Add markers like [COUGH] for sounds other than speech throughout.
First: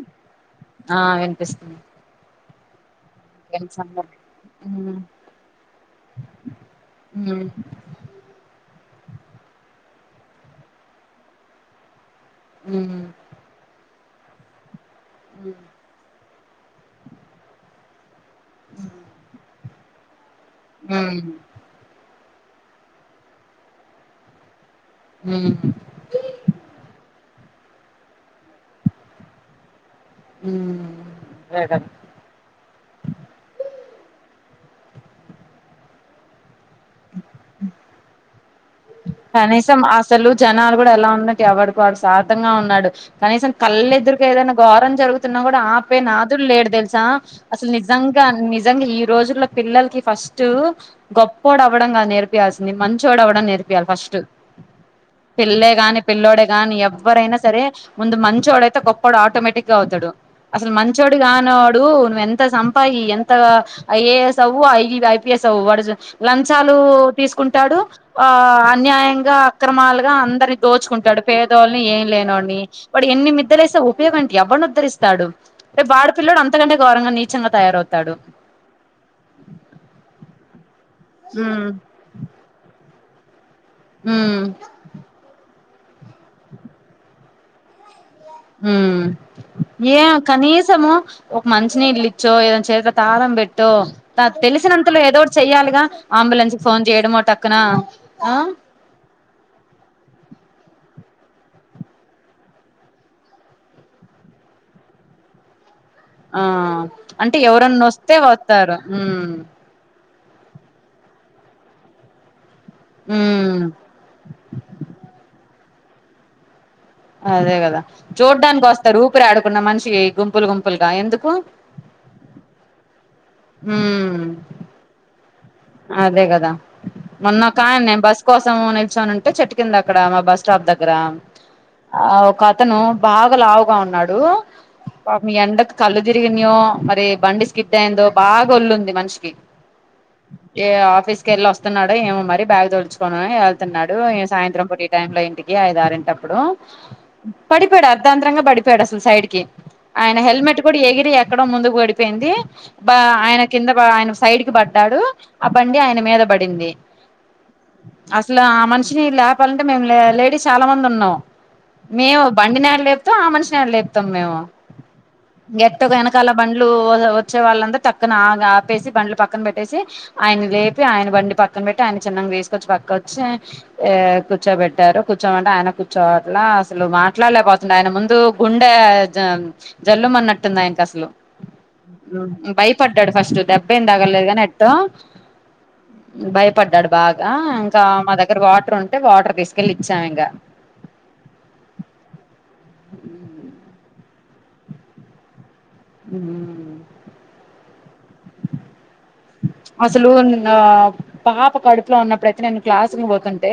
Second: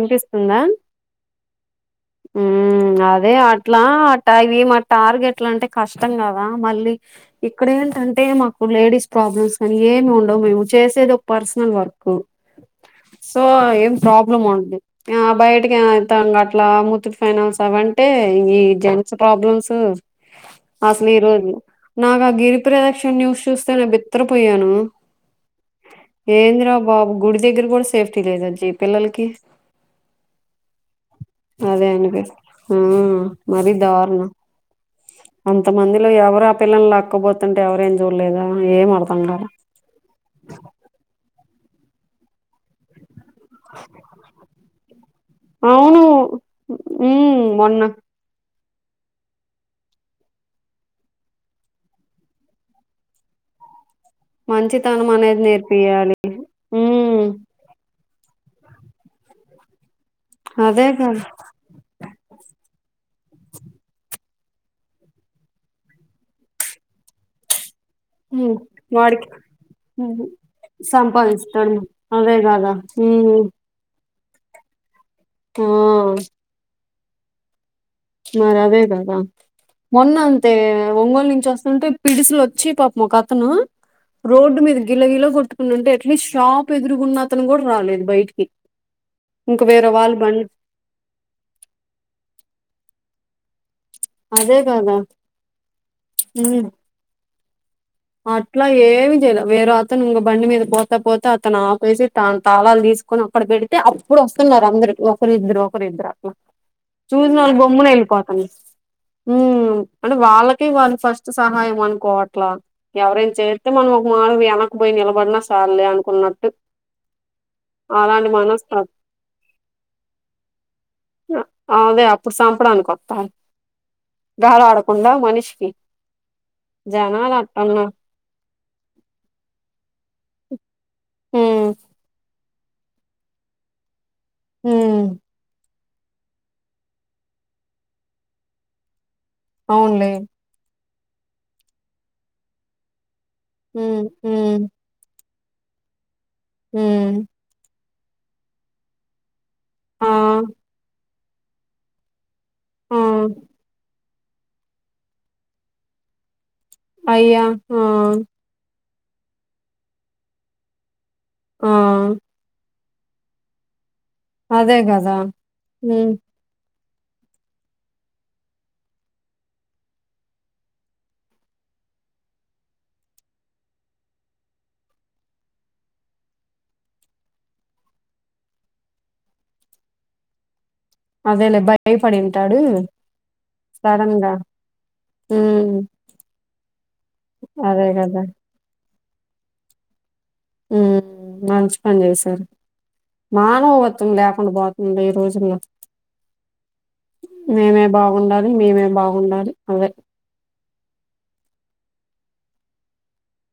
వినిపిస్తుందా ఆ వినిపిస్తుంది ఉమ్ అ అదే ఇంకేంటి అట్లా సంగతి అ ఇవి మా మ్మ్ టార్గెట్ లు అంటే కష్టం కదా మళ్ళీ మ్మ్ ఇక్కడ ఏంటంటే కే మాకు లేడీస్ ప్రాబ్లమ్స్ అని ఏమి ఉండవు మేము చేసేది ఒక పర్సనల్ వర్క్ మ్మ్ సో ఏం ల ఉంటంది ఆ బయటకి ఎం వెళ్తాం అట్లా ముత్తూట్ ఫైనాన్స్ అవంటే ఈ జంట్స్ ప్రాబ్లమ్స్ అసలు ఈ మ్మ్ రోజు నాకు ఆ గిరి ప్రదక్షిణ న్యూస్ చూస్తే నే బిత్తపోయాను మ్మ్ ఏందిరా బాబు గుడి దగ్గర కూడా సేఫ్టీ లేదు ఎంటి ఈ పిల్లలకి మ్మ్ అదే వినిపి ఉమ్ మరి దారు ణం అంత మందిలో ఎవరు ఆ పిల్లలని లాక్కపోతుంటే ఎవర ఏం చూడలేదా ఏం అర్థం కాలే కనీసం అసలు జనాలు కూడా ఎలా ఉన్నా అంటే ఎవడికి వాడు స్వార్థంగా ఉన్నాడు కనీసం కళ్ళు ఎదురుగా ఏదైనా ఘోరం జరుగుతున్నా కూడా ఆపే అవును నాదుడు లేడు తెలుసా హ్మ్ అసలు మొన్న నిజం గా అని నిజంగా ఈ రోజుల్లో పిల్లలకి ఫస్ట్ గొప్పోడు అవ్వడం కాదు నేర్పియాల్సింది మంచోడు అవ్వడం నేర్పి మంచితనం అనేది పిళ్లే గాని నేర్పియాలి పిల్లోడే గాని హ్మ్ ఎవరైనా సరే ముందు మంచోడు అయితే గొప్పోడు ఆటోమేటిక్ గా అవుతాడు. అసలు అదే మంచోడు కదా కానోడు నువ్వు ఎంత సంపాయి ఎంత ఆ ఐ ఏ ఎస్ అవ్వు ఐ ఐపిఎస్ అవ్వు వాడు లంచాలు తీసుకుంటాడు. ఆ హ్మ్ వాడికి అన్యాయంగా అక్రమాలుగా ఉహు అందరిని దోచుకుంటాడు. సంపాదిస్తాడు పేదోల్ని ఏమీ అదే లేనోన్ని కదా వాడు ఎన్ని హ్మ్ మిద్దలేసి ఓ ఉపయోగం ఏంటి ఎవరిని ఉద్ధరిస్తాడు. ఆ వాడు పిల్లోడు అంతకంటే ఘరంగా నీచంగా తయారవుతడు. మరి అదే గాదా మొన్న అంతే ఒంగోలు నుంచి వస్తుంటే పిడుసులు వచ్చి పాపం ఒక అతను ఉమ్ రోడ్డు మీద గిల గిల్ల కొట్టుకున్నంటే ఏట్లీస్ట్ షాప్ ఎదురుగున్న కూడా రాలేదు బయ ఉ ఏమే బండి కనీసము ఒక మంచి నీల్లిచో ఏదన్న చేత తాళం పెట్టో అదే కదా తెలిసినంతలో ఏదోటి చెయ్యాలిగా అంబులెన్స్ హ్మ్ కి ఫోన్ చేయడమో టక్కన అట్లా ఏమి చేయలే వేర అతను ఇంగ బండి మీద పో పోతే అతను ఆపేసి తనా తాళాలు తీసుకొని అక్కడ పెడితే అప్పుడు వస్తున్నారు. అందరు ఒకరిద్దరు ఇద్దరు అట్లా ఆ అంటే చూసినోళ్లు ఎవరన్నా గమ్మున వస్తే వెళ్ళిపోతార్రు వస్తారు ఉమ్ హ్ అంటే వాళ్ళకి వాళ్ళు ఫస్ట్ సహాయం అనుకోవట్లా ఎవరైనా ఉమ్ చేరితే మనం ఒక మూలాన వెనకపోయి నిలబడిన సాల్లే అనుకున్నట్టు అదే కదా అలాంటి చూడ్డానికి మనస్తత్వం వస్తారు. ఊపిరిడకున్న మనిషికి గుంపులు గుంపులుగా ఎందుకు అదే అప్పుడు సంపడానికి వోత్తర్ హ్ మనిషికి అదే కదా జనాలు మొన్న ఒకాయన అట్టున్నారు నేను బస్సు కోసం నిల్చొని ఉంటే చెట్టు కింద అక్కడ బస్ స్టాప్ దగ్గర ఉమ్ ఆ ఒక అతను బాగా లావుగా ఉన్నాడు. డు ఉమ్ పాపం ఈ ఎండకు కళ్ళు తిరిగనియో మరి బండి స్కిడ్ అయిందో బాగా వొల్లుంది. మనిషికి అవునులే ఏ ఆఫీస్ క వెళ్ళి వస్తున్నాడో ఏమో మరి బ్యాగ్ తడుచు ఆ ఇగ వెళ్తున్నాడు. ఉమ్ ఉమ్ సాయంత్రం ఈ టైంలో ఇంటికి ఐదు అరింటప్పుడు ఉమ్ ఇప్పటికి పోయాడు అర్ధాంతరంగా పడిపోయాడు. అసలు సైడ్ కి ఆ ఆయన హెల్మెట్ కూడా ఎగిరి ఎక్కడ ముందుకు పడిపోయింది. ఆ ఆయన కింద ఆయన సైడ్ కి పడ్డాడు ఆ బండి ఆయన మీద పడింది. అయ్యా ఆ అసలు ఆ లేపాలంటే మేము లేడీస్ చాలా మంది ఉన్నాం. ఆ! మేము బండినీ ఏడ లేపూ ఆ మనిషినీ ఏడ లేపుతాం. మేము అదే గదా! ఎట్గాగో హ్మ్. వెనకాల బండ్లు ఓ వచ్చే వాళ్ళంతా టక్కన ఆగి ఆపేసి బండ్లు పక్కన పెట్టేసి ఆయన లేపి ఆయన బండి పక్కన పెట్టి ఆయన చిన్నగా తీసుకొచ్చి పక్కకు వచ్చి కూర్చోబెట్టారు. కూర్చోమంటే ఆయన కూర్చోవాట్లే అసలు మాట్లాడలేపోతుంది. ఆయన ముందు గుండె జల్ అన్నట్టుంది. ఆయనకు అసలు అదేలే భయపడింటాడు భయపడ్డాడు ఫస్ట్ దెబ్బ ఏం తాగలేదు సడెన్‌గా. కాని ఎట్ట హ్మ్. భయపడ్డాడు బాగా ఇంకా అదే మా గదా! దగ్గర వాటర్ ఉంటే వాటర్ తీసుకెళ్లి ఇచ్చాం. ఇంకా ఉ మంచి పని చేసారు. మానవత్తం లేకుండా పోతుంది. ఈ రోజుల్లో మేమే బాగుండాలి మేమే బాగుండాలి. అదే. అసలు పాప కడుపులో ఉన్నప్పుడయితే నేను క్లాస్కి పోతుంటే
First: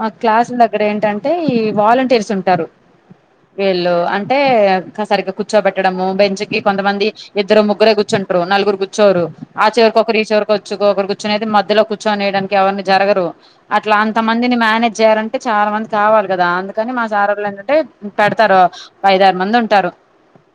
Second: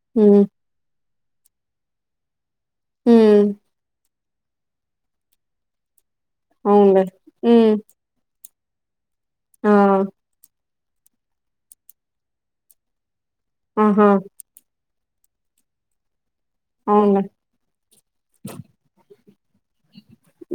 మా హ్మ్. క్లాస్ దగ్గర ఏంటంటే ఈ వాలంటీర్స్ ఉంటారు. హ్మ్. వీళ్ళు అం సరిగా కూర్చోబెట్టడము బెంచ్ కి అవునులే. కొంతమంది ఇద్దరు హ్మ్. ముగ్గురే కూర్చుంటారు. నలుగురు కుర్ ర్చోరు ఆ చివరికు ఒకరు ఈ చివరకు ఒకరు కూర్చొనినేది మధ్యలో కూర్చొనీయడానికి ఎవరూ జరుగారు. అట్లా ఆహా! అంత మందిని మేనేజ్ చేయ్యాలాంటే చాలా మంది కావాలి. కదా అందుకని మా అవునులే. సార్ వోళ్ళు ఏంటంటే పెడతారు. ఐద ఆరు మంది ఉంటారు.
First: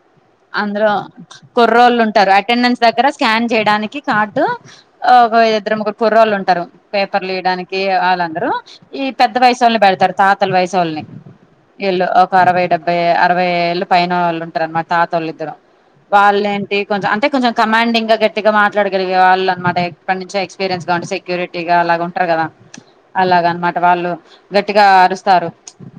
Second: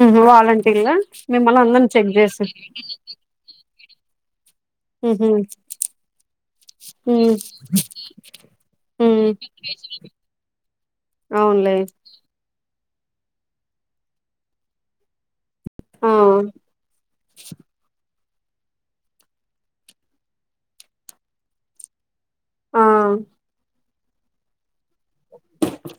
హుహు. అందులో వాలంటీర్‌లా మిమ్మల్ని అందరిని కుర్రోళ్ళు చెక్ ఉంటారు. జేశారు. అటెండెన్స్ దగ్గర స్కాన్ చేయడానికి కార్డు హుహు. ఒక ఇద్దరు ముగ్గురు కుర్రోళ్ళు ఉంటారు. పేపర్లు హ్మ్. ఇయడానికి వాళ్ళందరూ ఈ హ్మ్. పెద్ద వయసు వోళ్ళని పే డతారు. తాతలా వయసోళ్ళని అవునులే. ఇల్లు ఒక అరవై డబ్బై అరవై అరవై ఏళ్ళు పైన వాళ్ళు ఉంటారు మా తాత వాళ్ళిద్దరు ఆ! వాళ్ళ ఏంటి కొంచెం అంటే కొంచెం కమాండింగ్ గా గట్టిగా మాట్లాడగలిగే వాళ్ళు అనమాట ఎప్పటి నుంచో ఎక్స్పీరియన్స్ ల ఉంటరూ గా సెక్యూరిటీ గా అలాగ ఉంటారు కదా ఆ! అలాగ అనమాట వాళ్ళు గట్టి గా అరుస్తారు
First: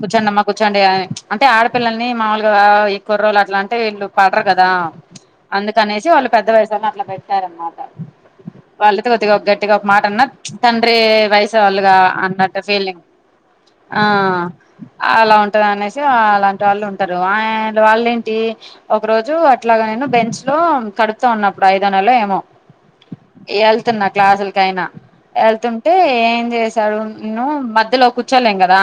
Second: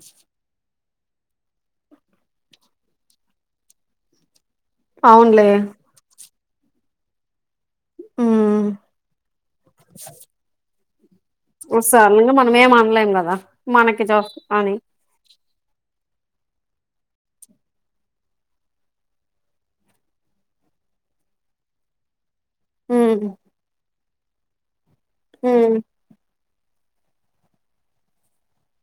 కూర్చోండి అమ్మా కూర్చోండి అని అంటే ఆడపిల్లల్ని మాముూలుగా ఈ కుర్రోలు అట్లా అంటె వీళ్ళు కదా అవునులే. అందుకనేసి వాళ్ళు పెద్ద వయసులో అట్లా పెట్టారు అనమాట హ్మ్ వాళ్ళయితే కొద్దిగా ఒక గట్టిగా ఒక మాట అన్న తండ్రి వయసే వాళ్ళుగా సడన్గా మనం అన్నట్టు ఏం ఫీలింగ్ అనలేం కదా ఆ మనకి జస్ అని అలా ఉంట దనేసి అలాంటి వాళ్ళు ఉంటారు అండ్ వాళ్ళ ఏంటి ఒక రోజు అట్లాగా నేను బెంచ్ లో కడుపూతో ఉన్నప్పుడు ఐదో నెల ఏమో హ్మ్ వెళ్తున్నా క్లాసులకైనా ఉమ్ వెళ్తుంటే ఏం చేసి డు న ఉన్ను మధ్యలో కూర్చోలేం కదా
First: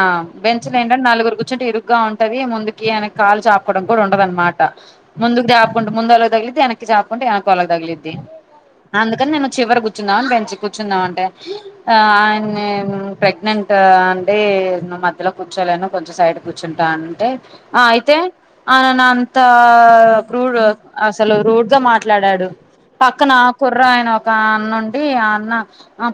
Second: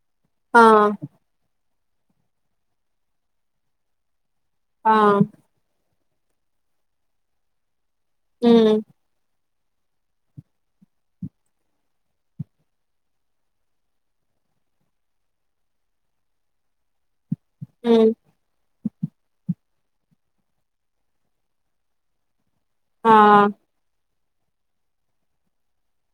ఆ బెంచ్లో ఏంటంటే నాలుగురు కూర్చుంటే ఇరు గా ఉంటది ముందుకి ఎనకీ కాలు చాపుకోవడం కూడా ఉండదునమాట ఆ ముందుకు దాపుకుంట ముంద ఒలకి తగిలింది ఎనక్కి చాపుకుంటె ఎనక వాళ్ళకి తగిలింది ఉమ్ అందు ను చివరి కూర్చుందాం అని పెంచి కూర్చుందాంటే ఆమ్ ప్రెగ్నెంట్ అంటే అయితే నేను మధ్యలో కూర్చోలేను కొంచెం సైడ్ కూర్చుంటా అంటే ఆ ఉమ్ అయితే ఆయాన అంతా రూడ్ అసలు రూడ్గా మాట్లాడాడు ఆ పక్కన కు ఒక అన్నుండి ఆ అన్న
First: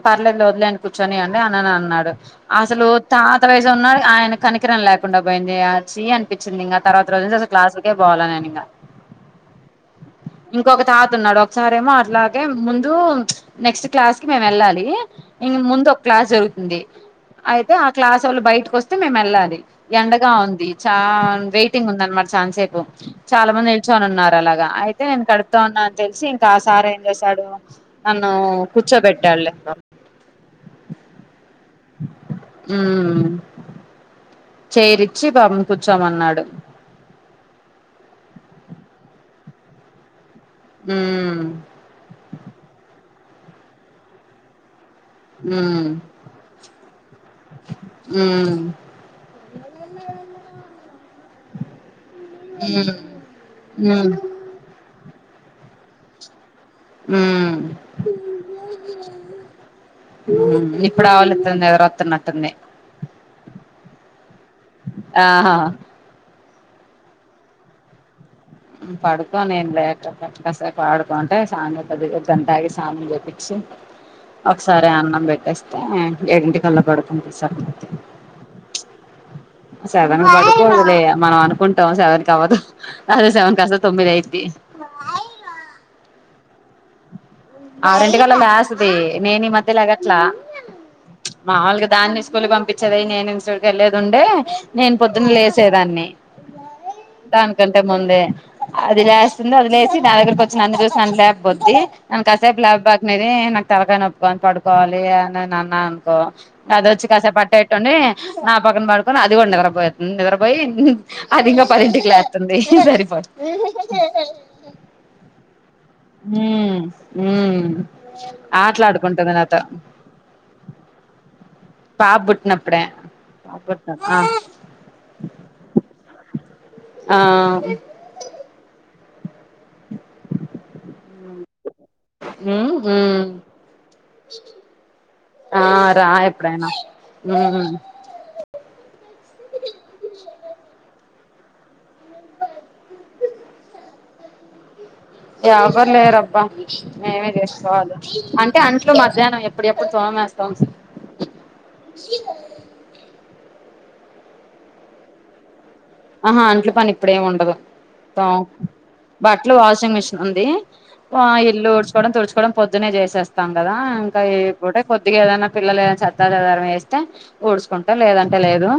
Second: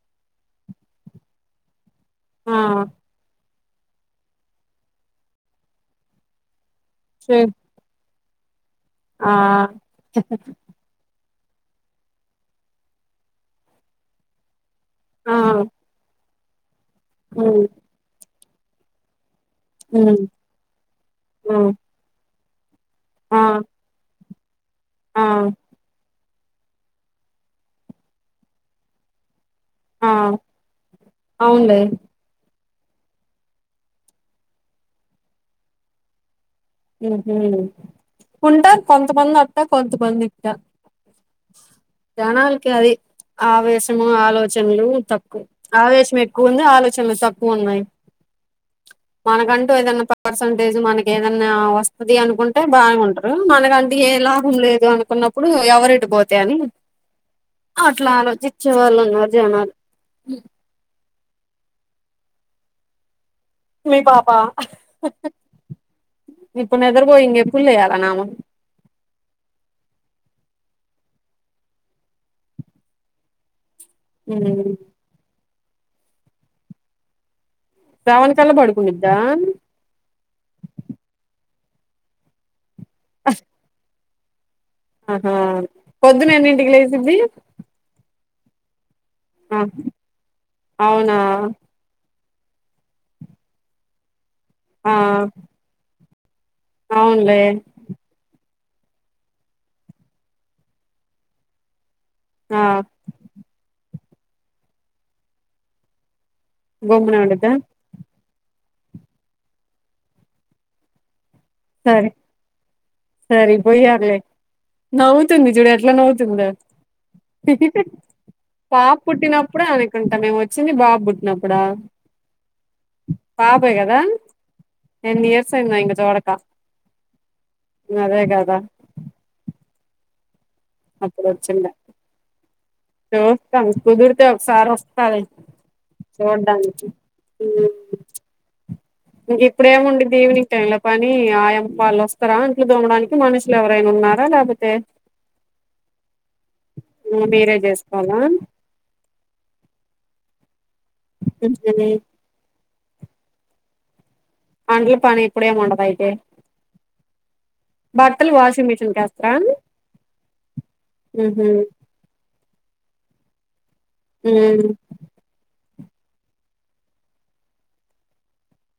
పర్లేదు లే వదిలేయంది కూర్చొనీ అండి అన్న అన్నాడు ఆ అసలు తాత వయసు ఉన్నాడు ఆయన కనికరం లేకుండా పోయింది ఆ చీ అనిపించింది ఇంకా తర్వాత రోజు చె నుంచి అసలు క్లాస్కే పోలేను ఇక ఆ ఒక సారేమో అట్లాగే ముందు నెక్స్ట్ క్లాస్ కి మేము వెళ్ళాలి ఆ ఇ ముందు ఒక క్లాస్ జరుగుతుంది ఉమ్ అయితే ఆ క్లాస్ ఒళ్ళు బయటకు వస్తే మేము వెళ్ళాలి ఉమ్ ఎండగా ఉంది చా ఉమ్ వెయిటింగ్ ఉంది అనమాట ఛానాసేపు ఆ చాలా మంది నిల్చొని ఉన్నారు అలాగా అయితే ఆ నేను కడుపుతో ఉన్నా అని తెలిసి ఇంకా ఆ సారి ఏం చేశాడు నన్ను కుచ్చబెట్టడు ఆ అవును ఉ చేరిచ్చి పాపం కూర్చోమన్నాడు ఉంటారు కొంతమంది అట్ట కొంతమంది ఇట్ల ఉమ్ జనాలకి అది ఆవేశము ఆలోచనలు తక్కువ ఉమ్ ఆవేశం ఎక్కువ ఉంది ఆలోచనలు తక్కువ ఉన్నాయి ఉమ్ మనకంటూ ఏదన్నా పర్సంటేజ్ మనకు ఏదనా వస్తుది అనుకుంటే ఉమ్ బాగుంటారు మనక అంటే ఉమ్ ఏ లాభం లేదు అనుకున్నప్పుడు ఎవరేటు పోతే అని ఉమ్ అట్లా ఆలోచించే వాళ్ళే ఉన్నారు జనాలు నిదరఒస్తున్నటుంది మీ పాపా ఆహా ఇప్పుడు నిద్రపోయింది ఎప్పులు లేయాలా నామ పడుకోనీ నేం లేపకు కొద్దిసేపు పడుకోంటే సనమ్ ఒక గంటాగి సనమ్ చెపించి ఉమ్. ఒకసారి అన్నం పెట్టేస్తే ఏడింటి కల్లో పడుకుకోపిస్త సెవెన్ కల్లా పడుకునిద్దా సెవెన్ పడిది మనం అనుకుంటాం సెవెన్ క అవ్వదు అదే సెవెన్ కస్తా తొమ్మిది అయిత ఆహా పొద్దున ఎన్నింటికీ లేసిది అరింటి కల లేస్తుది నేను ఈ ఆ మధ్య లేగట్లా అవునా మామలుగా దాన్ని స్కూలు పంపించేది నేను స్కూల్ కి వెళ్లేది ఉండే ఆ నేను పొద్దున లేసేదాన్ని అవునులే దాని కంటే ముందే అది లేస్తుంది అది లేసి నా దగ్గరకి వచ్చి నన్ను చూసి నాను లేపుద్ది నను కాసేపు ఆ లబ్ బాగక్నేది నాకు తలకాయా నొస్తుంది పడుకోవాలి అని నేను అన్నా అనుకో అదిచ్చి గమ్మునే కాసేపు ఉండిద్దా పట్ట పెటుని నా పక్కన పడుకొని అది కూడా నిద్రపోంది నిద్రపోయి అది ఇంకా సరే పదింటికి లేస్తుంది సరిపోతుంది సరి పోయర్లే నవ్వుతుంది చూడు ఎట్లా నవ్వుతుంద ఉమ్ పాప ఆటలాడుకుంటుంది నాతో పుట్టినప్పుడు అనుకుంట మే వచ్చింది బా బుట్నప్పుడా పాపుట్న అప్పుడే పాపుట్ ఎన్ని ఇయర్సయింద ఇంగ చోడకా ఆ అదే గదా అప్పుడు వచ్చుండే ఉమ్ ఉమ్ చూస్తాను కుదిరితే ఒకసారి వస్తాలే ఆ రా ఎప్పుడైనా చూడ్డానికి ఉమ్ ఇంక ఇప్పుడ ఏము ఉండిద్ది ఈవిెనింగ్ టైమ్ లో పని ఆయమ్మ వాళ్ళు వస్తారా ఇంట్లో దోమడానికి మనుషులు ఎవరైనా ఉన్నారా లేకపోతే ఎవరు లేరబ్బా మేమే మీరే చేసుకోవాలి చేసుకోవాలా అంటే అంట్లు మధ్యాహ్నం ఎప్పుడు ఎప్పుడు తో వేస్త తొంసా సజే [UNINTELLIGIBLE] అంట్ల పని ఎప్పుడేముండా ఆహా అంట్లో పని ఇప్పుడేమి ఉండదు బట్టల్ తోమ్ వాషింగ్ మెషన్ బట్టలు వాషింగ్ మిషన్ ఉంది ఉహు ఇల్లు ఉడ్చుకోవడం తుడుచుకోవడం పొద్దున్న చేసేస్తా కదా ఇంకా ఉమ్ ఇప్పుటే కొద్దిగా ఏదనా పిల్లలే సత్తాజధారం వేస్తే ఊడ్చుకుంటే లేదంటే లేదు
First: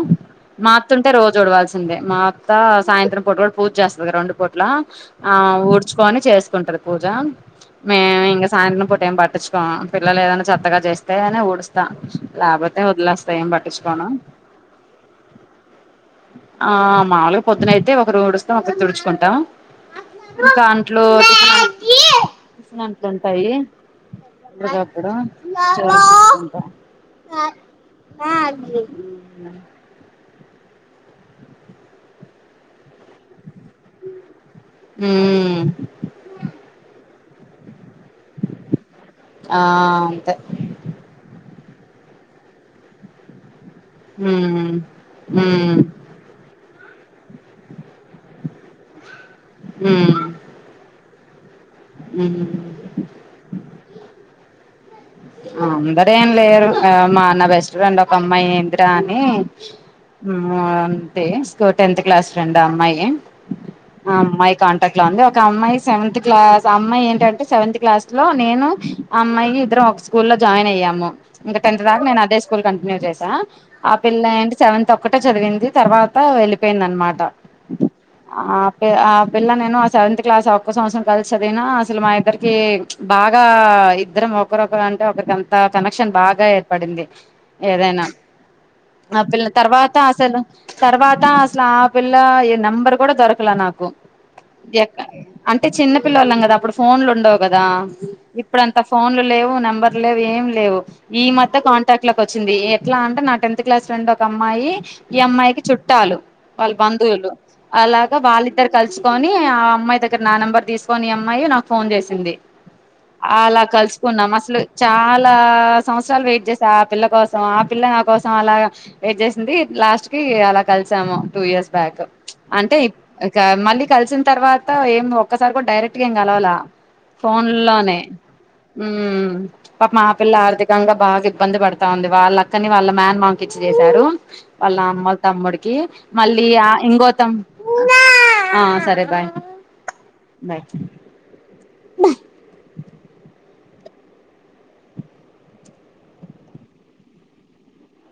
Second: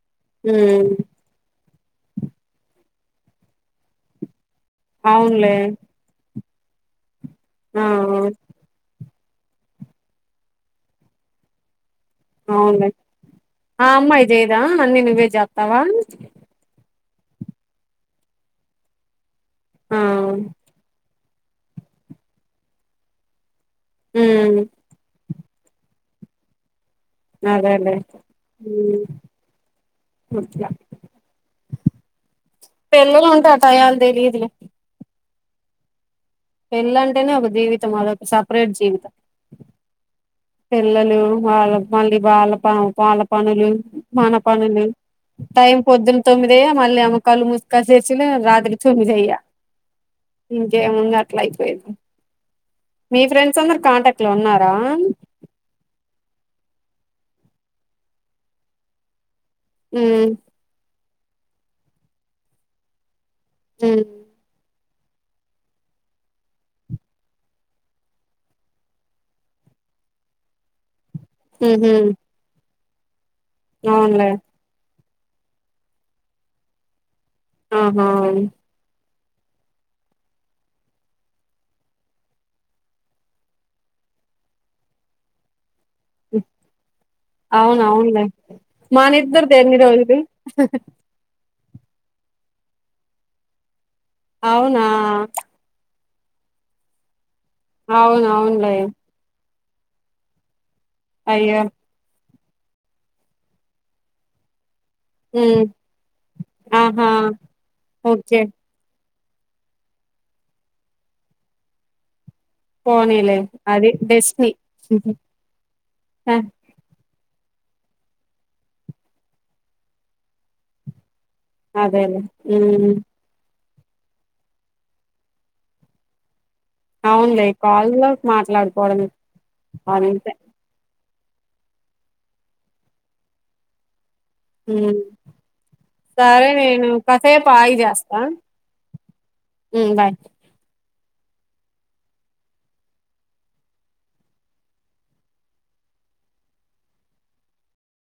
ఉమ్ మాత్తుంటే రోజు ఊడవాల్సి మత్త సాయంత్రం పూట్ కూడా పూజ చేస్తంది కద రెండు పూట్ల ఆ అవునులే ఊడ్చుకొని చేస్త ంటారు పూజ ఆ మేము ఇంక సాయంత్రం పూట ఏం ప చ్చుకో పిల్లలు ఏదైనా చెత్తగా చేస్తేని లాభతే అవునులే వదిలస్త ఏం ఆ పట్టించుకోన అమ్మాయి చేయదా అన్ని నువ్వే చేస్తావా మాూలుగా పొద్దున అయితే ఒకరు ఉడుస్తాం ఒకరు తుడుచుకుంటాం ఆ ట్లు ఉంటాయి ఉమ్ ఇప్పుడు మ [UNINTELLIGIBLE] అదే అదే పెళ్లలు ఉంటా టయాల్ తెలీదులే అ పెల్ంటేనే ఒక జీవిత మ అదొక సపరేట్ జీవితం ఆ అంతే పిల్లలు వాళ్ళ మళ్ళీ వాల ప వాల పనులు మన ఉమ్ పనులు టైం ఉమ్ పొద్దున్న తొమ్మిదే మళ్ళీ అమ్మకాళ్లుు ముసుకా చేసి రాత్రి తొమ్మి అయ్యా ఉమ్ ఇంకేముంది అట్లయి యి ఉమ్ మీ ఫ్రెండ్స్ అందరు కాంటాక్ట్ లో ఉన్నారా అందర ఏం లేరు మా నా బెస్ట్ ఫ్రెండ్ ఒక అమ్మాయి ఇందిరా అని ఉమ్ అంతే స్కూ టెన్త్ క్లాస్ ర్రెం అమ్మాయి ఉమ్ ఆ అమ్మాయి కాన్ లోంది ఒక అమ్మాయి సెవెంత్ క్లాస్ అమ్మాయి ఏంటంటే సెవెంత్ క్లాస్ లో నేను అమ్మాయి ఇద్దరం ఒక స్కూ లో జాయిన్ అయ్యాము ఇంకా టెన్త్ ఉహు దాకా నేను అదే స్కూల్ కంటిన్యూ చేసా ఆ పిల్ల అవునులే ఏంటి సెవన్త్ తొక్కట చదివింది తర్వాత వెళ్ళిపోయింది అనమాట ఆహా ఆపి ఆ పిల్ళ నేను ఆ సెవెంత్ క్లాస్ ఒక్కో సంవత్సరం కలిసి అదిా అసలు మా ఇద్దరికి బాగా ఇద్దరం ఒకరొకరు అంటే ఒకరికి అంత కనెక్షన్ బాగా ఏర్పడింది అవును ఏదైనా అవునులే ఆ పిల్ల మానిద్దరిది ఎన్ని తర్వాత రోజులు అసలు తర్వాతస అలా పిల్ల ఏ నంబర్ కూడా దొరకలా నాకు అవునా అంటే చిన్న పిల్లవాళ్ళం కదా అప్పుడు ఫోన్లు ఉండవు కదా అవును అవునులే ఇప్పుడుంత ఫోన్లు లేవు నెంబర్ లేవు ఏం లేవు ఈ మత్త అయ్యో కాంటాక్ట్ లోకి వచ్చింది ఎట్లా అంటే నా టెన్త్ క్లాస్ రెండి ఒక అమ్మాయి ఈ అమ్మాయికి ఉమ్ చుట్టాలు వాళ్ళ ఆహా బంధువులు అలాగా ఓకే వాళ్ళిద్దరు కలిసి కని ఆ అమ్మాయి దగ్గర నా నెంబర్ తీసుకొని అమ్మాయి నాకు ఫోన్ చేసింది పోనీలే అలా అది కలుసుకున్నాం డెస్ట్ని అసలు చాలా సంవత్సరాలు వెయిట్ చేసా ఆ పిల్ల ప కోసం ఆ పిల్ల నా కోసం అలా వేట్ చేసింది లాస్ట్ కి అలా కలిసాము టూ ఇయర్స్ బ్యాకూ అదేలే ప్చ్ అంటే ఉమ్ ఇప్ ఇక మళ్ళి కలిసిన తర్వాత ఏం ఒక్కసారి కూడా డైరెక్ట్గా ఏం గలవాల ఫోన్ అవునులే లోనే కాల్లో ఊ మాట్లాడుకోవడమే పా మా అంతే పిల్ల ఆర్థికంగా బాగా ఇబ్బంది పడతా ఉంది వాళ్ళ అక్కని వాళ్ళ మ్యాన్ మాంక్ ఇచ్చి చేశారు వాళ్ళ ఉమ్ అమ్మ తమ్ముడికి మళ్ళీ సరే ఆ నేను ఇంగోతం కాసేపు ఆగి చేస్తా ఆ సరే బాయ్ ఉమ్ బాయ్ బాయ్ బ